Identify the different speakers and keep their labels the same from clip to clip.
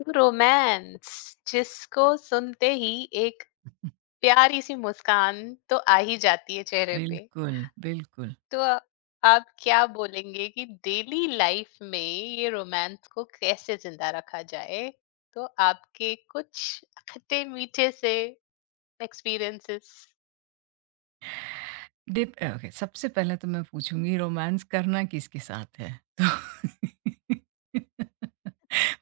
Speaker 1: तो रोमांस जिसको सुनते ही एक प्यारी सी मुस्कान तो आ ही जाती है चेहरे पे.
Speaker 2: बिल्कुल, बिल्कुल।
Speaker 1: तो आ- आप क्या बोलेंगे कि डेली लाइफ में ये रोमांस को कैसे जिंदा रखा जाए? तो आपके कुछ खट्टे मीठे से एक्सपीरियंसेस.
Speaker 2: ओके सबसे पहले तो मैं पूछूँगी रोमांस करना किसके साथ है? तो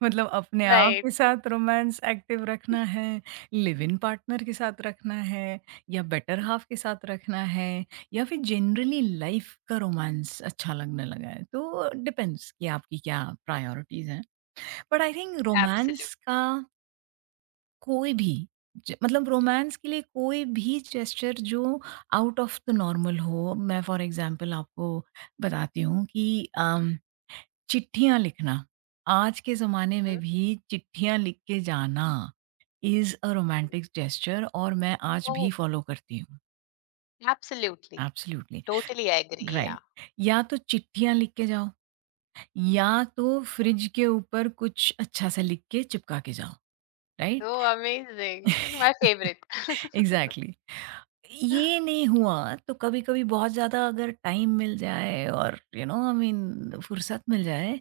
Speaker 2: मतलब अपने आप
Speaker 1: Right,
Speaker 2: के साथ रोमांस एक्टिव रखना है, लिव इन पार्टनर के साथ रखना है या बेटर हाल्फ के साथ रखना है या फिर जनरली लाइफ़ का रोमांस अच्छा लगने लगा है? तो डिपेंड्स कि आपकी क्या प्रायोरिटीज़ हैं। But I think
Speaker 1: absolutely.
Speaker 2: Romance का कोई भी मतलब रोमांस के लिए कोई भी जेस्चर जो आउट ऑफ द नॉर्मल हो, मैं फॉर एग्जांपल आपको बताती हूँ कि अम, चिट्ठियाँ लिखना, आज के ज़माने में
Speaker 1: Mhm.
Speaker 2: भी चिट्ठियाँ लिख के जाना इज़ अ रोमांटिक जेस्चर और मैं आज
Speaker 1: ओह,
Speaker 2: भी फॉलो करती हूँ।
Speaker 1: Absolutely.
Speaker 2: Absolutely.
Speaker 1: Totally agree, yeah.
Speaker 2: Right, या तो चिट्ठियाँ लिख के जाओ या तो फ्रिज के ऊपर कुछ अच्छा सा लिख के चिपका के जाओ। Right.
Speaker 1: Oh amazing, my favourite.
Speaker 2: Exactly. ये नहीं हुआ तो कभी-कभी बहुत ज़्यादा अगर टाइम मिल जाए और यू नो आई मीन फुर्सत मिल जाए,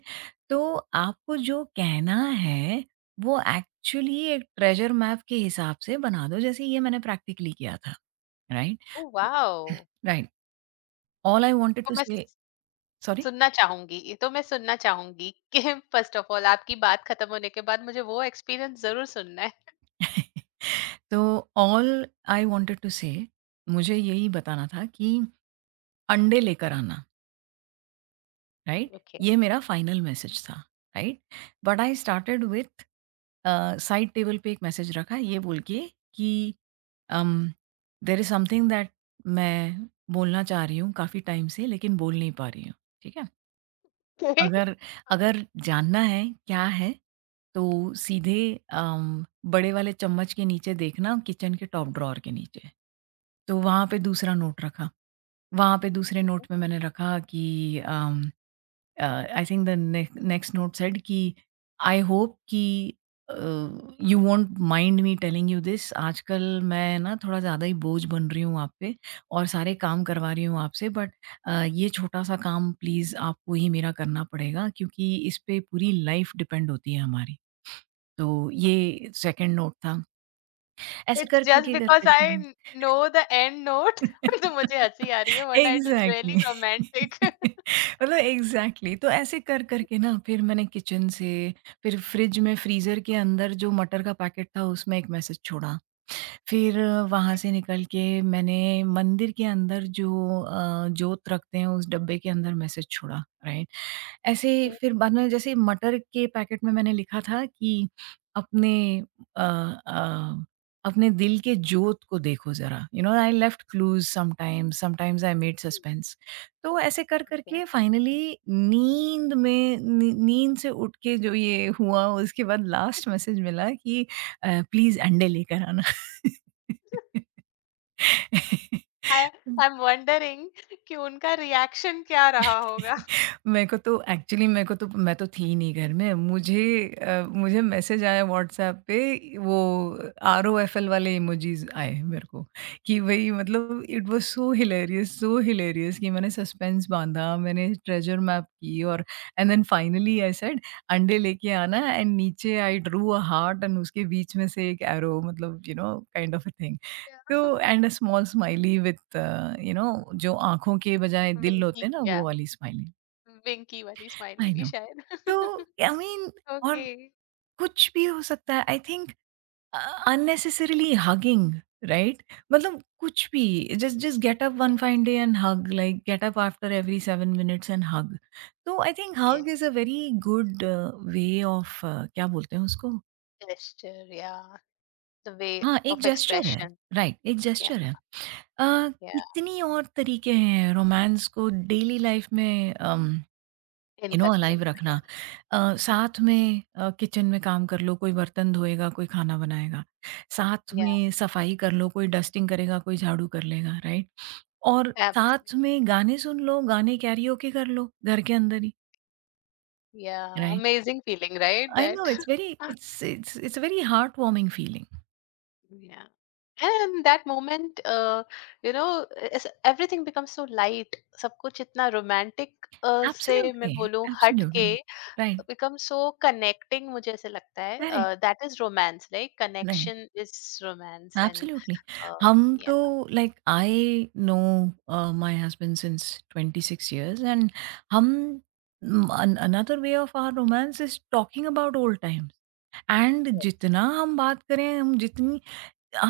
Speaker 2: तो आपको जो कहना है वो एक्चुअली एक ट्रेजर मैप के हिसाब से बना दो, जैसे ये मैंने प्रैक्टिकली किया था, right?
Speaker 1: Oh wow.
Speaker 2: Right, all I wanted to say. Sorry?
Speaker 1: सुनना चाहूँगी, तो मैं सुनना चाहूँगी कि फर्स्ट ऑफ ऑल आपकी बात खत्म होने के बाद मुझे वो एक्सपीरियंस ज़रूर सुनना है।
Speaker 2: तो ऑल आई वांटेड टू से, मुझे यही बताना था कि अंडे लेकर आना। Right,
Speaker 1: okay.
Speaker 2: ये मेरा फाइनल मैसेज था। Right, but I started with side table पे एक मैसेज रखा, ये बोल के कि देर इज समथिंग दैट मैं बोलना चाह रही हूँ काफ़ी टाइम से, लेकिन बोल नहीं पा रही हूँ। ठीक है, अगर
Speaker 1: ओके,
Speaker 2: अगर जानना है क्या है, तो सीधे बड़े वाले चम्मच के नीचे देखना किचन के टॉप ड्रॉर के नीचे। तो वहाँ पे दूसरा नोट रखा। वहाँ पे दूसरे नोट में मैंने रखा कि I think the next note said कि आई होप कि you won't mind me telling you this, आजकल मैं ना थोड़ा ज़्यादा ही बोझ बन रही हूँ आप पे और सारे काम करवा रही हूँ आपसे, बट ये छोटा सा काम प्लीज़ आपको ही मेरा करना पड़ेगा, क्योंकि इस पे पूरी लाइफ डिपेंड होती है हमारी। तो ये सेकंड नोट था। ऐसे
Speaker 1: इट्स जस्ट
Speaker 2: कर
Speaker 1: बिकॉज़
Speaker 2: करके
Speaker 1: I know the end note. तो मुझे हँसी आ रही है वरना it is really
Speaker 2: exactly
Speaker 1: romantic.
Speaker 2: मतलब एग्ज़ैक्टली। तो ऐसे कर, कर के ना, फिर मैंने किचन से, फिर फ्रिज में फ्रीज़र के अंदर जो मटर का पैकेट था उसमें एक मैसेज छोड़ा। फिर वहाँ से निकल के मैंने मंदिर के अंदर जो जोत रखते हैं उस डब्बे के अंदर मैसेज छोड़ा, राइट? ऐसे ही
Speaker 1: ओके.
Speaker 2: फिर बाद में जैसे मटर के पैकेट में मैंने लिखा था कि अपने अ अ, अपने दिल के जोत को देखो ज़रा, you know I left clues sometimes, sometimes I made suspense. तो ऐसे कर कर के फाइनली नींद में नी नींद से उठ के जो ये हुआ, उसके बाद लास्ट मैसेज मिला कि प्लीज़ अंडे लेकर आना।
Speaker 1: आई आई एम वंडरिंग कि उनका रिएक्शन क्या रहा होगा?
Speaker 2: मेरे को तो एक्चुअली, मेरे को तो मैं तो थी नहीं घर में। मुझे मैसेज आया व्हाट्सएप पे, वो आरओएफएल वाले इमोजीज़ आए मेरे को, कि वही मतलब इट वाज़ सो हिलेरियस कि मैंने सस्पेंस बाँधा, मैंने ट्रेजर मैप की और and then finally I said अंडे लेके आना, एंड नीचे I drew a heart and उसके बीच में से एक एरो, मतलब you know kind of a thing. तो and a small smiley with you know जो आँखों के बजाय दिल होते
Speaker 1: विंकी,
Speaker 2: हैं ना,
Speaker 1: या
Speaker 2: वो वाली स्माइली।
Speaker 1: विंकी वाली स्माइली
Speaker 2: आई
Speaker 1: भी
Speaker 2: नो।
Speaker 1: शायद।
Speaker 2: तो आई मीन और
Speaker 1: ओके.
Speaker 2: कुछ भी हो सकता है I think, unnecessarily hugging, right? मतलब कुछ भी, just just get up one
Speaker 1: yes.
Speaker 2: Fine day and hug, like get up after every 7 minutes and hug. तो I think hug is a
Speaker 1: yes,
Speaker 2: very good way of, क्या बोलते हैं उसको?
Speaker 1: Gesture, या the way
Speaker 2: हाँ, एक
Speaker 1: of
Speaker 2: gesture है।
Speaker 1: Expression.
Speaker 2: Right, right, एक जेस्चर
Speaker 1: Yeah,
Speaker 2: है। अ,
Speaker 1: yeah,
Speaker 2: कितनी और तरीके हैं रोमांस को डेली लाइफ में
Speaker 1: in
Speaker 2: you know
Speaker 1: Kankana,
Speaker 2: alive रखना।
Speaker 1: yes.
Speaker 2: साथ में किचन में काम कर लो, कोई बर्तन धोएगा कोई खाना बनाएगा, साथ
Speaker 1: Yeah,
Speaker 2: में सफाई कर लो, कोई डस्टिंग करेगा कोई झाड़ू कर लेगा, राइट। और साथ
Speaker 1: absolutely.
Speaker 2: में गाने सुन लो, गाने कैरियोके कर लो घर के अंदर ही।
Speaker 1: Yeah,
Speaker 2: right,
Speaker 1: amazing feeling, right?
Speaker 2: I
Speaker 1: That
Speaker 2: know it's very, it's it's it's very heart warming feeling.
Speaker 1: Yeah. And that moment, you know, is everything becomes so light. सब कुछ इतना romantic, से मैं
Speaker 2: एब्सोल्युटली,
Speaker 1: बोलूं हट के
Speaker 2: absolutely. Right,
Speaker 1: becomes so connecting, मुझे ऐसे लगता है.
Speaker 2: Correct,
Speaker 1: That is romance, right? Connection is romance, and
Speaker 2: absolutely. हम
Speaker 1: yeah,
Speaker 2: तो like I know, my husband since 26 years and हम, म अन another way of our romance is talking about old times, and जितना हम बात करें,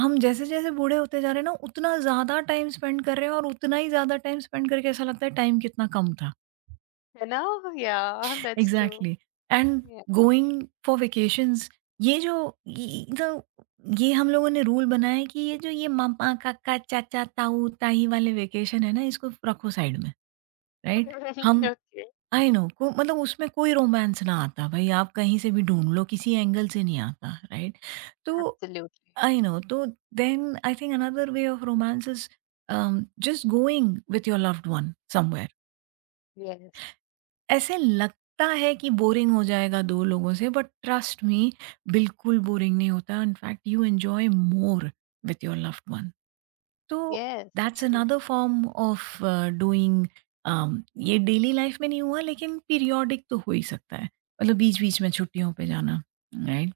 Speaker 2: हम जैसे-जैसे बूढ़े होते जा रहे हैं ना, उतना ज़्यादा टाइम स्पेंड कर रहे हैं, और उतना ही ज़्यादा टाइम स्पेंड करके ऐसा लगता है टाइम कितना कम था।
Speaker 1: yeah, that's true.
Speaker 2: Exactly and
Speaker 1: Yeah.
Speaker 2: Going for vacations, ये जो ये तो ये हम लोगों ने रूल बनाया है कि ये जो ये मामा काका चाचा ताऊ ताई वाले वेकेशन है ना, इसको रखो साइड में। राइट, हम
Speaker 1: Okay.
Speaker 2: आई नो को मतलब उसमें कोई रोमांस ना आता, भाई आप कहीं से भी ढूंढ लो, किसी एंगल से नहीं आता, राइट? तो
Speaker 1: Absolutely.
Speaker 2: आई नो, तो then I think another way of romance is just going with your loved one somewhere.
Speaker 1: Yes.
Speaker 2: ऐसे लगता है कि बोरिंग हो जाएगा 2 लोगों से, बट ट्रस्ट मी, बिल्कुल बोरिंग नहीं होता, in fact you enjoy more with your loved one. तो
Speaker 1: yes,
Speaker 2: that's
Speaker 1: absolutely.
Speaker 2: Another form of doing, ये डेली लाइफ में नहीं हुआ, लेकिन पीरियोडिक तो हो ही सकता है। मतलब बीच-बीच में छुट्टियों पे जाना, राइट?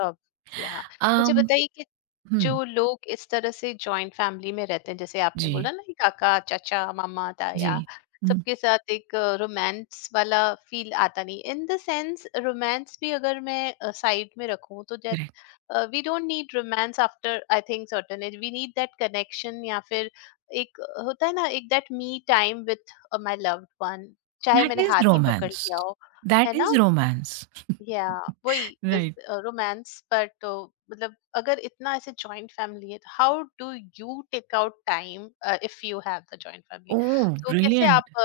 Speaker 1: लव, या मुझे
Speaker 2: अम
Speaker 1: बताइए कि
Speaker 2: हुँ,
Speaker 1: जो लोग इस तरह से जॉइंट फैमिली में रहते हैं, जैसे आपने
Speaker 2: जी,
Speaker 1: बोला ना कि काका, चाचा, मामा,
Speaker 2: जी।
Speaker 1: ताया
Speaker 2: हुँ,
Speaker 1: सबके साथ एक रोमांस वाला फील आता नहीं। इन द सेंस रोमांस भी अगर मैं साइड में रखूँ तो that,
Speaker 2: correct.
Speaker 1: We don't need romance after I think certain age, we need that connection या फिर एक होता है ना, एक that me time with my loved one, चाहे
Speaker 2: दैट
Speaker 1: मैंने
Speaker 2: इज़
Speaker 1: हाथ ही पकड़
Speaker 2: रोमांस,
Speaker 1: लिया हो, है
Speaker 2: दैट
Speaker 1: ना?
Speaker 2: इज़ रोमांस,
Speaker 1: या वही
Speaker 2: राइट।
Speaker 1: रोमांस, बट मतलब अगर इतना ऐसे जॉइंट फैमिली है तो how do you take out time if you have the joint family.
Speaker 2: Oh!
Speaker 1: तो कैसे आप
Speaker 2: ब्रिलियंट।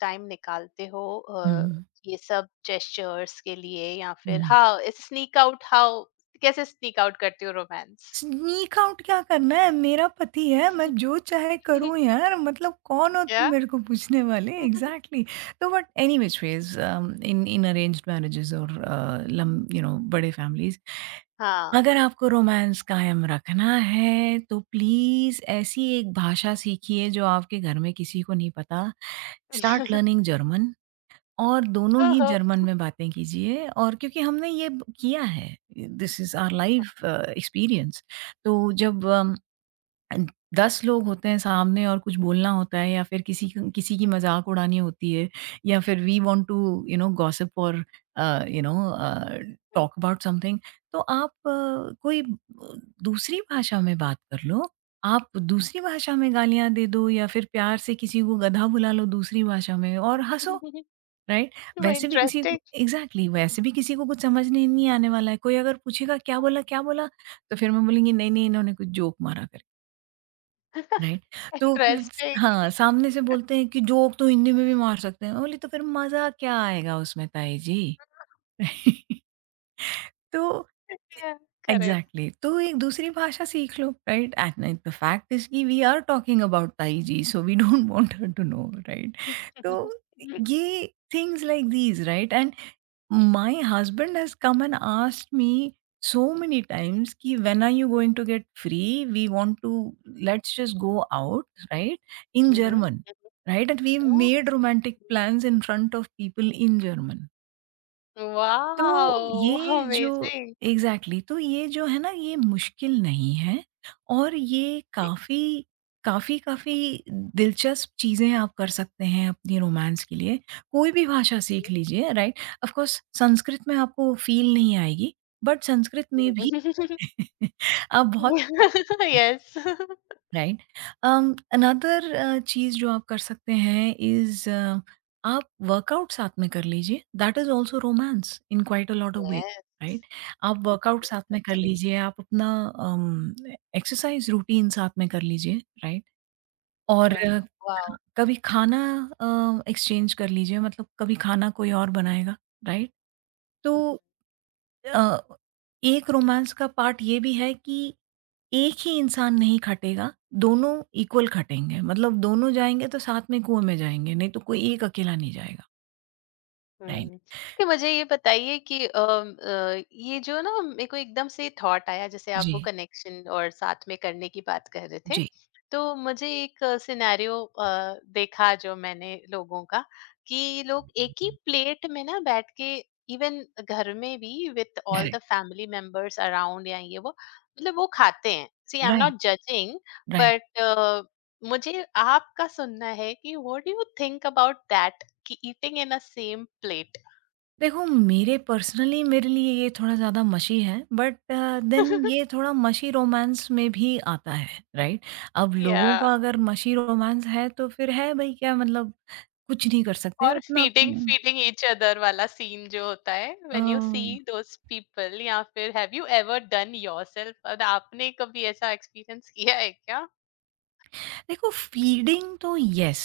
Speaker 1: टाइम निकालते हो,
Speaker 2: हुँ,
Speaker 1: ये सब जेस्चर्स के लिए, या फिर
Speaker 2: हुँ।
Speaker 1: हाउ ऐसे स्नीक आउट, हाउ कैसे स्नीक आउट करती हो रोमांस?
Speaker 2: स्नीक आउट क्या करना है? मेरा पति है, मैं जो चाहे करूँ यार, मतलब कौन हो तुम
Speaker 1: yeah.
Speaker 2: मेरे को पूछने वाले? एग्ज़ैक्टली। तो but any which ways in in arranged marriages और अ, लम यू नो बड़े फैमिलीज़,
Speaker 1: हाँ.
Speaker 2: अगर आपको रोमांस कायम रखना है, तो प्लीज़ ऐसी एक भाषा सीखिए जो आपके घर में किसी को नहीं पता। Start learning German. और दोनों ही
Speaker 1: ओहो.
Speaker 2: जर्मन में बातें कीजिए, और क्योंकि हमने ये ब किया है, this is our life experience. तो जब 10 लोग होते हैं सामने और कुछ बोलना होता है, या फिर किसी की मज़ाक उड़ानी होती है, या फिर we want to you know gossip और uh, you know uh, talk about something, तो आप कोई दूसरी भाषा में बात कर लो। आप दूसरी भाषा में गालियाँ दे दो, या फिर प्यार से किसी को गधा बुला लो दूसरी भाषा में और हँसो। राइट? वैसे भी किसी को
Speaker 1: इंटरेस्टिंग.
Speaker 2: एग्ज़ैक्टली, वैसे भी किसी को कुछ समझ नहीं नहीं आने वाला है। कोई अगर पूछेगा क्या बोला, क्या बोला? तो फिर मैं बोलूँगी नहीं-नहीं इन्होंने कुछ जोक मारा करके, राइट? तो फिर
Speaker 1: इंटरेस्टिंग.
Speaker 2: हाँ, सामने से बोलते हैं कि जोक तो हिंदी में भी मार सकते हैं। मैं बोली तो फिर मज़ा क्या आएगा उसमें ताई जी? तो
Speaker 1: करेक्ट.
Speaker 2: एग्ज़ैक्टली, तो एक दूसरी भाषा सीख लो, right? And the fact is कि we are talking about tai ji, so we don't want her to know, right? तो ये things like these, right? And My husband has come and asked me so many times ki, "When are you going to get free? We want to let's just go out," right? In German, right? And we've
Speaker 1: Oh.
Speaker 2: made romantic plans in front of people in German. तो
Speaker 1: Wow!
Speaker 2: ये जो
Speaker 1: Amazing.
Speaker 2: Exactly, तो ये जो है ना, ये मुश्किल नहीं है और ये काफ़ी, काफ़ी, काफ़ी दिलचस्प चीज़ें आप कर सकते हैं अपनी रोमांस के लिए। कोई भी भाषा सीख लीजिए, राइट? ऑफ़ कोर्स संस्कृत में आपको फ़ील नहीं आएगी, बट संस्कृत में भी आप बहुत।
Speaker 1: Yes. Yes.
Speaker 2: राइट, अनदर चीज जो आप कर सकते हैं इज, आप वर्कआउट साथ में कर लीजिए, that is also romance in quite a lot of ways. Right, आप वर्कआउट
Speaker 1: Yes,
Speaker 2: साथ में कर
Speaker 1: absolutely.
Speaker 2: लीजिए, आप अपना एक्सरसाइज रूटीन साथ में कर लीजिए, राइट, और
Speaker 1: Wow. Wow.
Speaker 2: कभी खाना एक्सचेंज कर लीजिए, मतलब कभी खाना कोई और बनाएगा, राइट। तो अ, एक रोमांस का पार्ट ये भी है कि एक ही इंसान नहीं खटेगा, दोनों इक्वल खटेंगे, मतलब दोनों जाएँगे तो साथ में कुएँ में जाएँगे, नहीं तो कोई एक अकेला नहीं जाएगा, राइट?
Speaker 1: हुँ। कि मुझे ये बताइए कि ये जो ना मेरे को एकदम से थॉट आया जैसे आप वो
Speaker 2: जी,
Speaker 1: कनेक्शन और साथ में करने की बात कर रहे थे।
Speaker 2: जी,
Speaker 1: तो मुझे एक सिनेरियो देखा जो मैंने लोगों का, कि लोग एक ही प्लेट में ना बैठ के, इवन घर में भी with all the
Speaker 2: correct,
Speaker 1: family members around या ये वो, मतलब वो खाते हैं। See, I am
Speaker 2: right,
Speaker 1: not judging,
Speaker 2: right.
Speaker 1: But मुझे आपका सुनना है कि what do you think about that, eating in a same plate.
Speaker 2: देखो मेरे पर्सनली मेरे लिए ये थोड़ा ज़्यादा मशी है, बट देन ये थोड़ा मशी रोमांस में भी आता है, राइट? अब लोगों
Speaker 1: Yeah.
Speaker 2: का अगर मशी रोमांस है तो फिर है भई क्या मतलब, कुछ नहीं कर सकते
Speaker 1: और फीडिंग
Speaker 2: अपना-अपना।
Speaker 1: फीडिंग each अदर वाला सीन जो होता है
Speaker 2: uh
Speaker 1: when you see those people, या फिर have you ever done yourself, और आपने कभी ऐसा एक्सपीरियंस किया है क्या?
Speaker 2: देखो फीडिंग तो यस,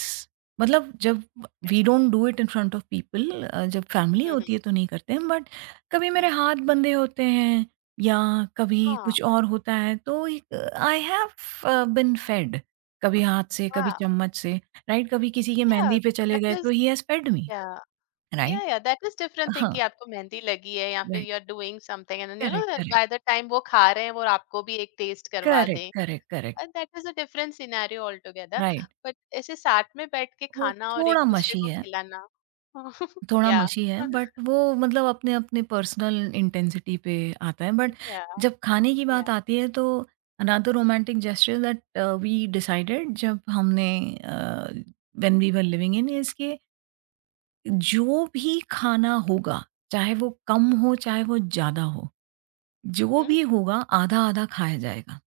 Speaker 2: मतलब जब we don't do it in front of people, जब फैमिली
Speaker 1: हम्म.
Speaker 2: होती है तो नहीं करते हैं, बट कभी मेरे
Speaker 1: हम्म.
Speaker 2: हाथ बंधे होते हैं या कभी
Speaker 1: हाँ.
Speaker 2: कुछ और होता है, तो आई हैव बिन फेड, कभी हाथ से कभी चम्मच से, राइट। कभी किसी की
Speaker 1: या
Speaker 2: मेहंदी पे
Speaker 1: या
Speaker 2: चले
Speaker 1: दैट
Speaker 2: गए तो
Speaker 1: is,
Speaker 2: he has fed me,
Speaker 1: yeah yeah
Speaker 2: right.
Speaker 1: या दैट इज डिफरेंट थिंग
Speaker 2: हाँ,
Speaker 1: कि आपको मेहंदी लगी है या फिर
Speaker 2: right,
Speaker 1: you are doing something and you
Speaker 2: correct,
Speaker 1: no,
Speaker 2: correct,
Speaker 1: by the time वो खा रहे हैं वो आपको भी एक टेस्ट करवा
Speaker 2: करेक्ट,
Speaker 1: दें,
Speaker 2: correct, correct,
Speaker 1: and that was a different scenario altogether.
Speaker 2: Right.
Speaker 1: But ऐसे साथ में बैठ के
Speaker 2: वो
Speaker 1: खाना और एक
Speaker 2: थोड़ा
Speaker 1: दूसरे
Speaker 2: मशी
Speaker 1: को
Speaker 2: है,
Speaker 1: खिलाना.
Speaker 2: थोड़ा
Speaker 1: Yeah.
Speaker 2: मशी है, बट वो मतलब अपने-अपने पर्सनल इंटेंसिटी पे आता है, बट
Speaker 1: Yeah.
Speaker 2: जब खाने की
Speaker 1: Yeah.
Speaker 2: बात आती है तो another romantic gesture that we decided जब हमने when we were living in is के, जो भी खाना होगा, चाहे वो कम हो, चाहे वो ज़्यादा हो, जो
Speaker 1: Hmm?
Speaker 2: भी होगा आधा-आधा खाया जाएगा।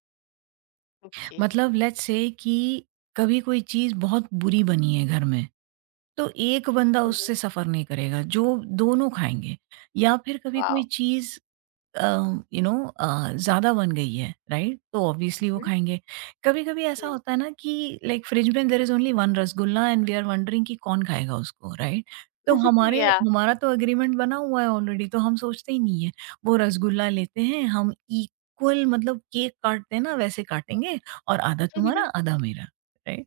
Speaker 2: मतलब
Speaker 1: Okay.
Speaker 2: लेट्स से कि कभी कोई चीज़ बहुत बुरी बनी है घर में, तो एक बंदा
Speaker 1: Mhm.
Speaker 2: उससे सफ़र नहीं करेगा, जो दोनों खाएँगे, या फिर कभी कोई
Speaker 1: Wow.
Speaker 2: चीज़ अ, ज़्यादा बन गई है, राइट? तो ऑब्वियसली वो
Speaker 1: Mhm.
Speaker 2: खाएँगे। कभी-कभी ऐसा
Speaker 1: Mhm.
Speaker 2: होता है ना कि लाइक फ्रिज में there is only 1 rasgulla and we are wondering कि कौन खाएगा उसको, राइट? तो हमारे
Speaker 1: Yeah.
Speaker 2: हमारा तो एग्रीमेंट बना हुआ है ऑलरेडी, तो हम सोचते ही नहीं है। वो रसगुल्ला लेते हैं, हम इक्वल मतलब केक काटते हैं ना वैसे काटेंगे, और आधा तुम्हारा, आधा मेरा, राइट?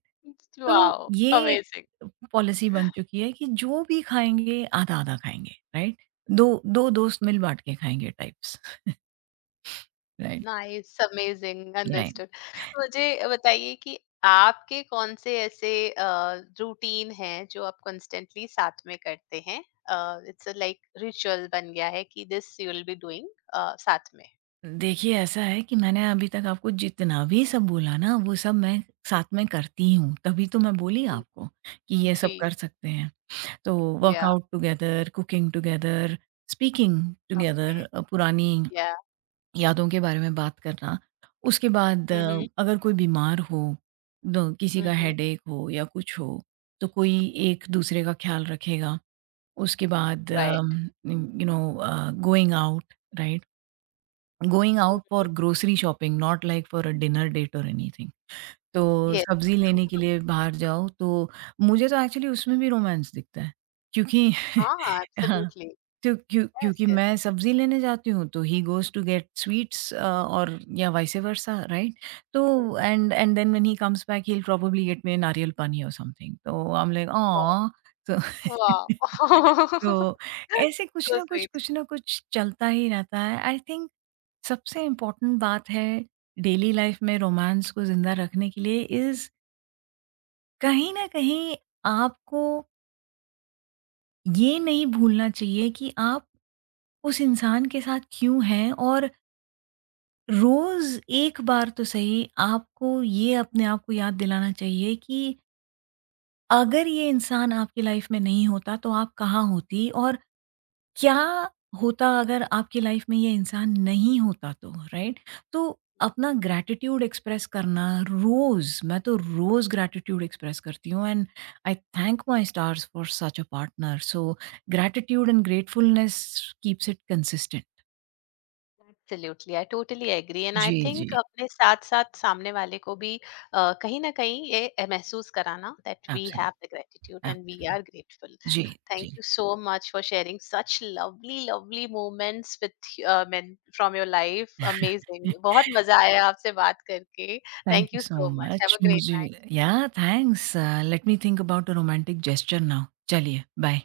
Speaker 2: तो
Speaker 1: Wow.
Speaker 2: ये एक
Speaker 1: Amazing.
Speaker 2: पॉलिसी बन चुकी है कि जो भी खाएँगे आधा-आधा खाएँगे, राइट? 2 2 दोस्त मिल बाँट के खाएँगे types, right,
Speaker 1: nice, amazing,
Speaker 2: right.
Speaker 1: Understood. मुझे बताइए कि आपके कौन से ऐसे रूटीन हैं जो आप कंस्टेंटली साथ में करते हैं, इट्स लाइक रिचुअल बन गया है कि this you will be doing साथ में.
Speaker 2: देखिए ऐसा है कि मैंने अभी तक आपको जितना भी सब बोला ना वो सब मैं साथ में करती हूँ, तभी तो मैं बोली
Speaker 1: Mm.
Speaker 2: आपको कि ये सब
Speaker 1: जी.
Speaker 2: कर सकते हैं। तो
Speaker 1: Yeah,
Speaker 2: workout together, cooking together, speaking together,
Speaker 1: okay,
Speaker 2: पुरानी
Speaker 1: yeah.
Speaker 2: यादों के बारे में बात करना। उसके बाद
Speaker 1: Mhm,
Speaker 2: अगर कोई बीमार हो, द किसी का
Speaker 1: mhm.
Speaker 2: हेडेक हो या कुछ हो, तो कोई एक दूसरे का ख़्याल रखेगा। उसके बाद
Speaker 1: Right.
Speaker 2: You know going out, right? Going out
Speaker 1: Mhm.
Speaker 2: For grocery shopping, not like for a dinner date और एनीथिंग। तो
Speaker 1: Yes.
Speaker 2: सब्ज़ी लेने के लिए बाहर जाओ तो, मुझे तो एक्चुअली उसमें भी रोमांस दिखता है। क्योंकि
Speaker 1: Ah,
Speaker 2: हाँ।
Speaker 1: absolutely.
Speaker 2: तो क्यों,
Speaker 1: Yes,
Speaker 2: क्योंकि
Speaker 1: yes.
Speaker 2: मैं सब्ज़ी लेने जाती हूँ तो he goes to get sweets और या वाइस वर्सा, राइट? तो
Speaker 1: Mhm.
Speaker 2: And and then when he comes back he will probably get me nariyal pani और समथिंग, तो I am like
Speaker 1: Wow,
Speaker 2: oh! तो
Speaker 1: wow.
Speaker 2: तो ऐसे
Speaker 1: So sweet.
Speaker 2: कुछ ना कुछ चलता ही रहता है। आई थिंक सबसे इम्पोर्टेंट बात है, डेली लाइफ़ में रोमांस को ज़िंदा रखने के लिए इज़, कहीं न कहीं आपको ये नहीं भूलना चाहिए कि आप उस इंसान के साथ क्यों हैं, और रोज एक बार तो सही आपको ये अपने आप को याद दिलाना चाहिए कि अगर ये इंसान आपकी लाइफ में नहीं होता तो आप कहाँ होती और क्या होता अगर आपकी लाइफ में ये इंसान नहीं होता तो, राइट? तो अपना ग्रैटिट्यूड एक्सप्रेस करना रोज, मैं तो रोज ग्रैटिट्यूड एक्सप्रेस करती हूँ and I thank my stars for such a partner. So gratitude and gratefulness keeps it consistent.
Speaker 1: Absolutely, I totally agree, and I
Speaker 2: जी,
Speaker 1: थिंक
Speaker 2: जी।
Speaker 1: अपने साथ साथ सामने वाले को भी, कहीं ना कहीं ये, महसूस कराना that we
Speaker 2: absolute,
Speaker 1: have the gratitude and we
Speaker 2: एब
Speaker 1: आर ग्रेटफुल.
Speaker 2: जी,
Speaker 1: थैंक
Speaker 2: जी।
Speaker 1: You so much for sharing such lovely lovely moments with men from your life. Amazing, बहुत मजा आया आपसे बात करके.
Speaker 2: Thank
Speaker 1: thank
Speaker 2: you
Speaker 1: you
Speaker 2: so
Speaker 1: so मच, have
Speaker 2: much.
Speaker 1: A great night.
Speaker 2: मुझे yeah, thanks. Let me think about a romantic gesture now. चलिए, bye.